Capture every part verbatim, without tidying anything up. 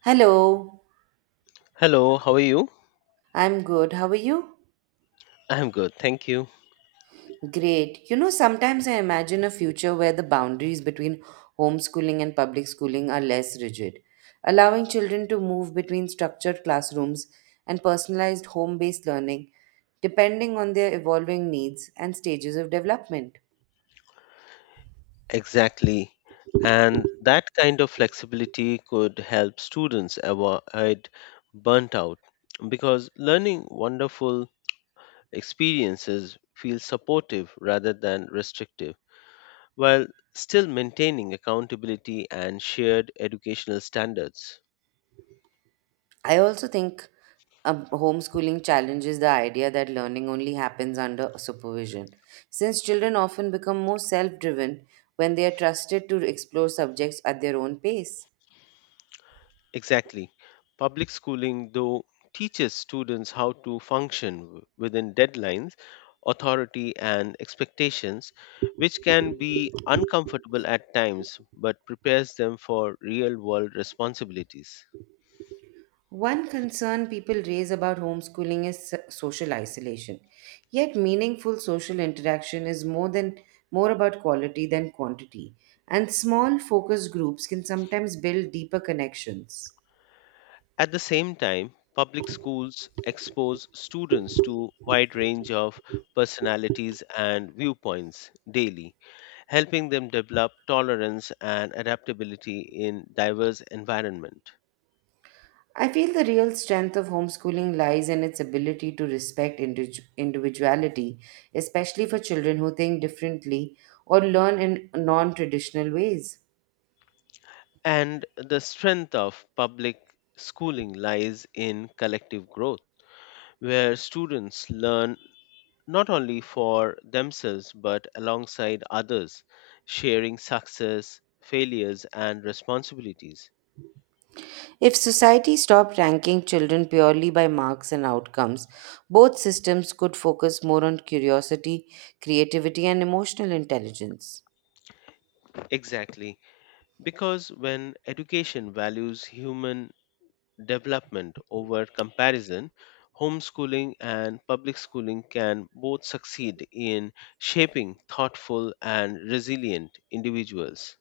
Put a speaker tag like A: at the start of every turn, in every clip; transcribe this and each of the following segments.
A: Hello,
B: Hello, how are you?
A: I'm good. How are you?
B: I'm good, thank you.
A: Great. You know, sometimes I imagine a future where the boundaries between homeschooling and public schooling are less rigid, allowing children to move between structured classrooms and personalized home based learning depending on their evolving needs and stages of development.
B: Exactly. And that kind of flexibility could help students avoid burnt out because learning wonderful experiences feels supportive rather than restrictive while still maintaining accountability and shared educational standards.
A: I also think um, homeschooling challenges the idea that learning only happens under supervision, since children often become more self driven when they are trusted to explore subjects at their own pace.
B: Exactly. Public schooling, though, teaches students how to function w- within deadlines, authority, and expectations, which can be uncomfortable at times but prepares them for real world responsibilities.
A: One concern people raise about homeschooling is so- social isolation. Yet meaningful social interaction is more than more about quality than quantity, and small focus groups can sometimes build deeper connections.
B: At the same time, public schools expose students to wide range of personalities and viewpoints daily, helping them develop tolerance and adaptability in diverse environment.
A: I feel the real strength of homeschooling lies in its ability to respect individu- individuality, especially for children who think differently or learn in non traditional ways.
B: And the strength of public schooling lies in collective growth, where students learn not only for themselves but alongside others, sharing success, failures, and responsibilities.
A: If society stopped ranking children purely by marks and outcomes, both systems could focus more on curiosity, creativity, and emotional intelligence.
B: Exactly, because when education values human development over comparison, homeschooling and public schooling can both succeed in shaping thoughtful and resilient individuals.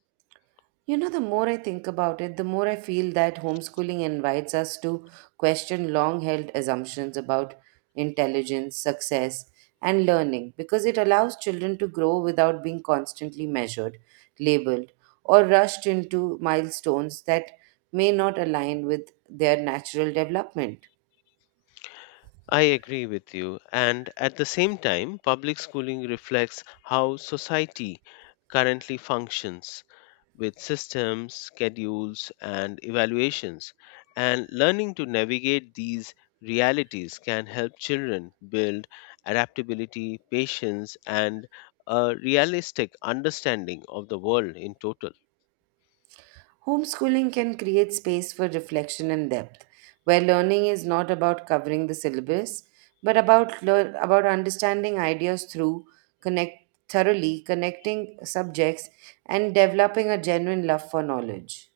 A: You know, the more I think about it, the more I feel that homeschooling invites us to question long held assumptions about intelligence, success, and learning because it allows children to grow without being constantly measured, labeled, or rushed into milestones that may not align with their natural development.
B: I agree with you. And at the same time, public schooling reflects how society currently functions with systems, schedules, and evaluations. And learning to navigate these realities can help children build adaptability, patience, and a realistic understanding of the world in total.
A: Homeschooling can create space for reflection and depth, where learning is not about covering the syllabus, but about lear- about understanding ideas through connect thoroughly connecting subjects and developing a genuine love for knowledge.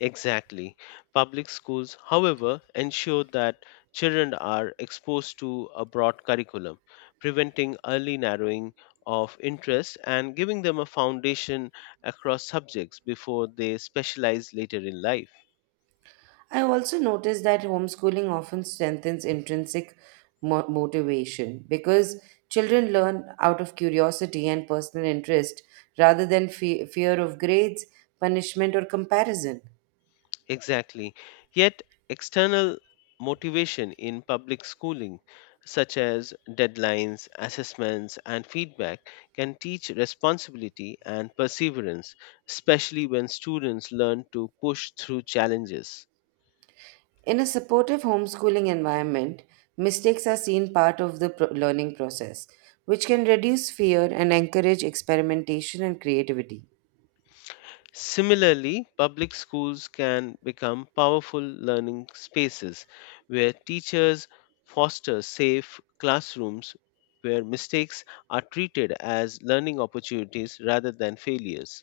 B: Exactly. Public schools, however, ensure that children are exposed to a broad curriculum, preventing early narrowing of interest and giving them a foundation across subjects before they specialize later in life.
A: I also noticed that homeschooling often strengthens intrinsic mo- motivation because children learn out of curiosity and personal interest rather than fe- fear of grades, punishment, or comparison.
B: Exactly. Yet, external motivation in public schooling, such as deadlines, assessments, and feedback, can teach responsibility and perseverance, especially when students learn to push through challenges.
A: In a supportive homeschooling environment, mistakes are seen part of the pro- learning process, which can reduce fear and encourage experimentation and creativity.
B: Similarly, public schools can become powerful learning spaces where teachers foster safe classrooms where mistakes are treated as learning opportunities rather than failures.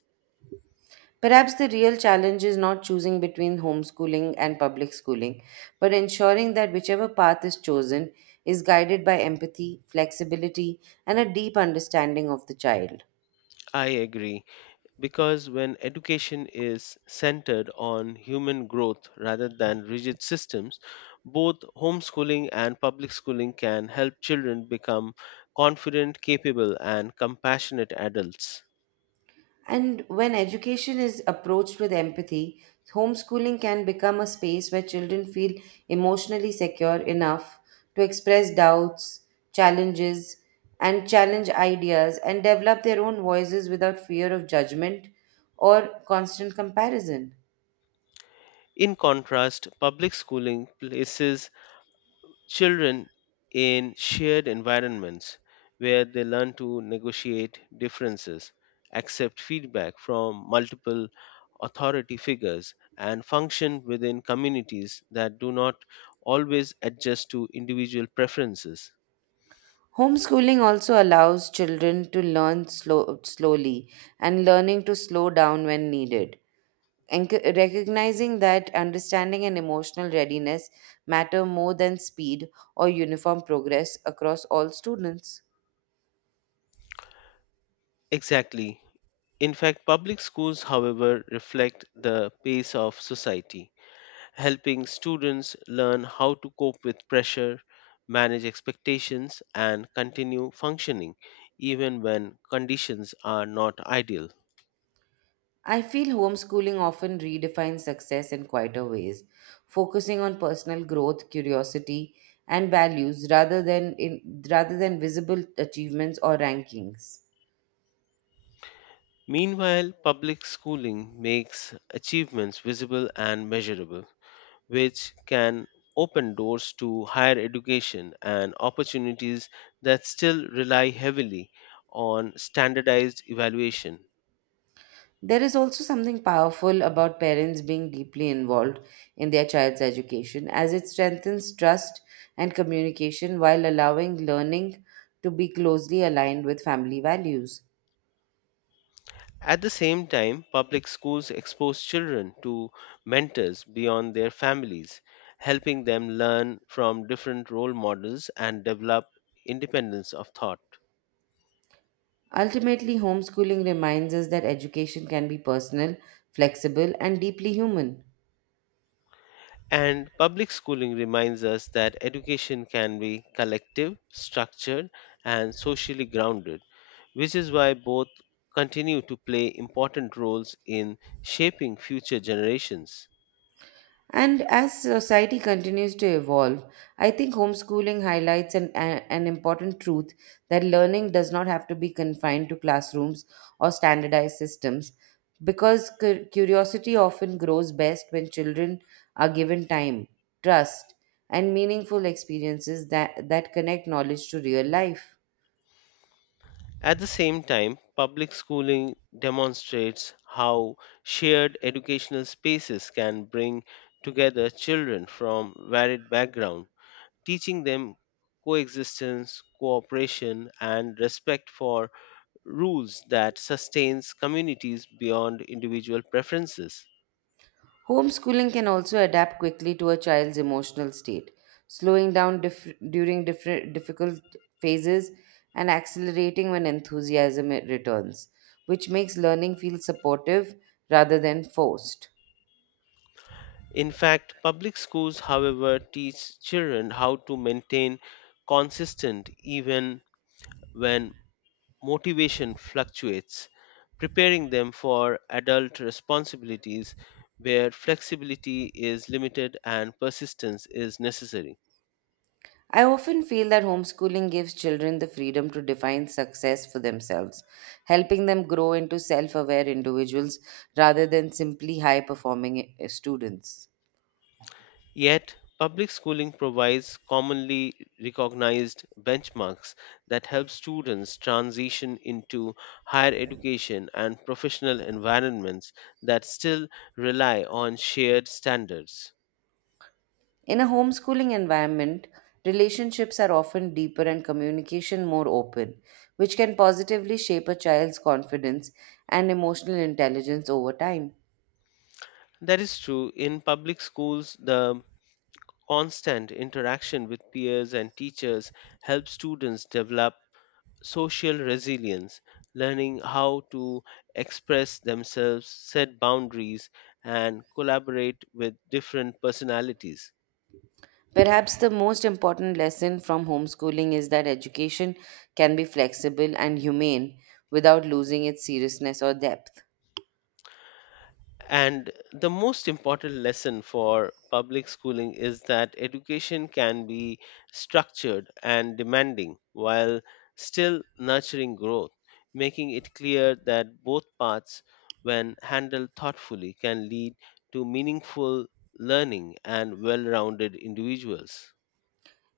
A: Perhaps the real challenge is not choosing between homeschooling and public schooling, but ensuring that whichever path is chosen is guided by empathy, flexibility, and a deep understanding of the child.
B: I agree, because when education is centered on human growth rather than rigid systems, both homeschooling and public schooling can help children become confident, capable, and compassionate adults.
A: And when education is approached with empathy, homeschooling can become a space where children feel emotionally secure enough to express doubts, challenges, and challenge ideas and develop their own voices without fear of judgment or constant comparison.
B: In contrast, public schooling places children in shared environments where they learn to negotiate differences, accept feedback from multiple authority figures, and function within communities that do not always adjust to individual preferences.
A: Homeschooling also allows children to learn slow, slowly and learning to slow down when needed, Enc- recognizing that understanding and emotional readiness matter more than speed or uniform progress across all students.
B: Exactly. In fact, public schools, however, reflect the pace of society helping students learn how to cope with pressure, manage expectations, and continue functioning even when conditions are not ideal.
A: I feel homeschooling often redefines success in quieter ways, focusing on personal growth, curiosity, and values rather than in, rather than visible achievements or rankings.
B: Meanwhile, public schooling makes achievements visible and measurable, which can open doors to higher education and opportunities that still rely heavily on standardized evaluation.
A: There is also something powerful about parents being deeply involved in their child's education as it strengthens trust and communication while allowing learning to be closely aligned with family values.
B: At the same time, public schools expose children to mentors beyond their families, helping them learn from different role models and develop independence of thought.
A: Ultimately, homeschooling reminds us that education can be personal, flexible, and deeply human.
B: And public schooling reminds us that education can be collective, structured, and socially grounded, which is why both continue to play important roles in shaping future generations.
A: And as society continues to evolve, I think homeschooling highlights an, a- an important truth that learning does not have to be confined to classrooms or standardized systems because cu- curiosity often grows best when children are given time, trust, and meaningful experiences that, that connect knowledge to real life.
B: At the same time, public schooling demonstrates how shared educational spaces can bring together children from varied backgrounds, teaching them coexistence, cooperation, and respect for rules that sustains communities beyond individual preferences.
A: Homeschooling can also adapt quickly to a child's emotional state, slowing down dif- during different difficult phases and accelerating when enthusiasm it returns, which makes learning feel supportive rather than forced.
B: In fact, public schools, however, teach children how to maintain consistent even when motivation fluctuates, preparing them for adult responsibilities where flexibility is limited and persistence is necessary.
A: I often feel that homeschooling gives children the freedom to define success for themselves, helping them grow into self aware individuals rather than simply high performing students.
B: Yet, public schooling provides commonly recognized benchmarks that help students transition into higher education and professional environments that still rely on shared standards.
A: In a homeschooling environment, relationships are often deeper and communication more open, which can positively shape a child's confidence and emotional intelligence over time.
B: That is true. In public schools, the constant interaction with peers and teachers helps students develop social resilience, learning how to express themselves, set boundaries, and collaborate with different personalities.
A: Perhaps the most important lesson from homeschooling is that education can be flexible and humane without losing its seriousness or depth.
B: And the most important lesson for public schooling is that education can be structured and demanding while still nurturing growth, making it clear that both paths, when handled thoughtfully, can lead to meaningful learning and well rounded individuals.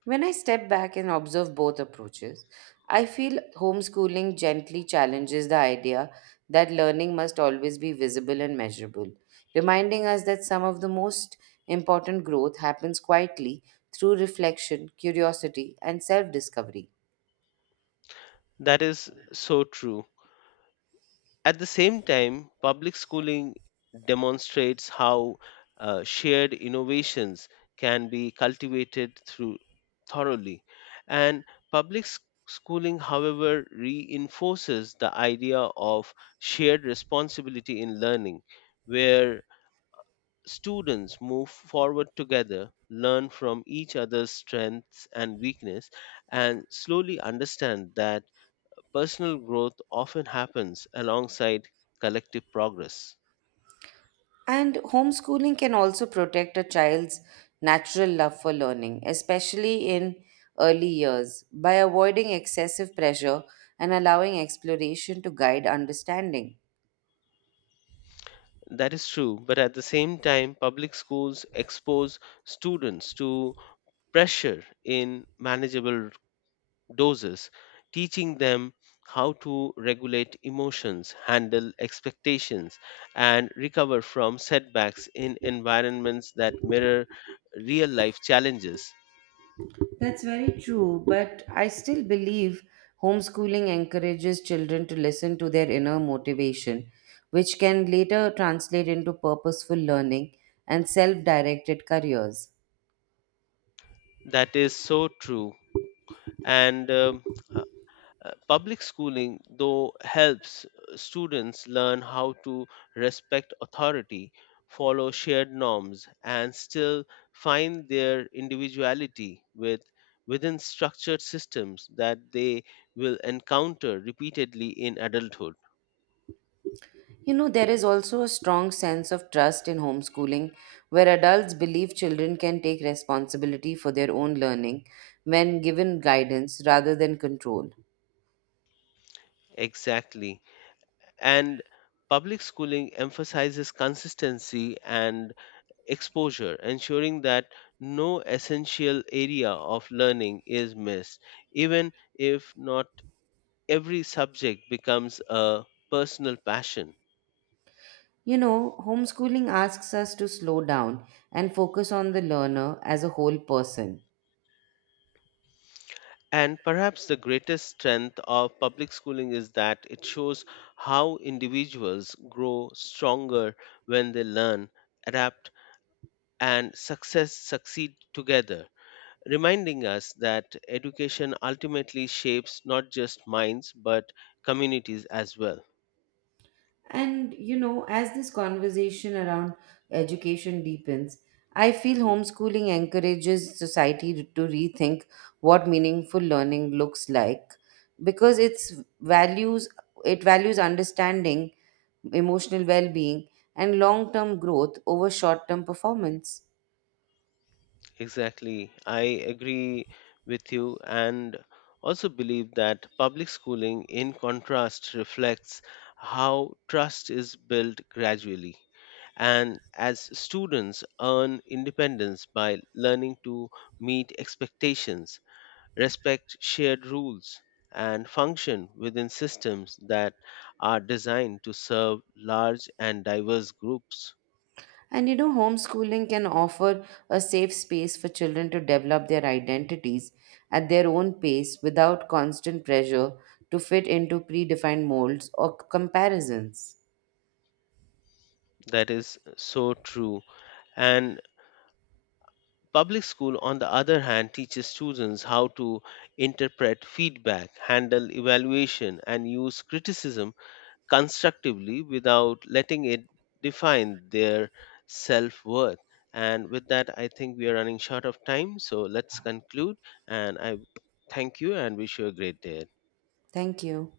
A: When I step back and observe both approaches, I feel homeschooling gently challenges the idea that learning must always be visible and measurable, reminding us that some of the most important growth happens quietly through reflection, curiosity, and self discovery.
B: That is so true. At the same time, public schooling demonstrates how uh, shared innovations can be cultivated through thoroughly. And public s- schooling, however, reinforces the idea of shared responsibility in learning, where students move forward together, learn from each other's strengths and weakness, and slowly understand that personal growth often happens alongside collective progress.
A: And homeschooling can also protect a child's natural love for learning, especially in early years, by avoiding excessive pressure and allowing exploration to guide understanding.
B: That is true, but at the same time, public schools expose students to pressure in manageable doses, teaching them how to regulate emotions, handle expectations, and recover from setbacks in environments that mirror real life challenges.
A: That's very true, but I still believe homeschooling encourages children to listen to their inner motivation, which can later translate into purposeful learning and self directed careers.
B: That is so true. And um, Uh, public schooling, though, helps uh, students learn how to respect authority, follow shared norms, and still find their individuality with, within structured systems that they will encounter repeatedly in adulthood.
A: You know, there is also a strong sense of trust in homeschooling where adults believe children can take responsibility for their own learning when given guidance rather than control.
B: Exactly. And public schooling emphasizes consistency and exposure, ensuring that no essential area of learning is missed, even if not every subject becomes a personal passion.
A: You know, homeschooling asks us to slow down and focus on the learner as a whole person.
B: And perhaps the greatest strength of public schooling is that it shows how individuals grow stronger when they learn, adapt, and success succeed together, reminding us that education ultimately shapes not just minds but communities as well.
A: And you know, as this conversation around education deepens, I feel homeschooling encourages society to rethink what meaningful learning looks like because it's values it values understanding, emotional well-being, and long-term growth over short-term performance.
B: Exactly. I agree with you and also believe that public schooling, in contrast, reflects how trust is built gradually. And as students earn independence by learning to meet expectations, respect shared rules, and function within systems that are designed to serve large and diverse groups.
A: And you know, homeschooling can offer a safe space for children to develop their identities at their own pace without constant pressure to fit into predefined molds or comparisons.
B: That is so true. And public school, on the other hand, teaches students how to interpret feedback, handle evaluation, and use criticism constructively without letting it define their self worth. And with that, I think we are running short of time. So let's conclude. And I thank you and wish you a great day.
A: Thank you.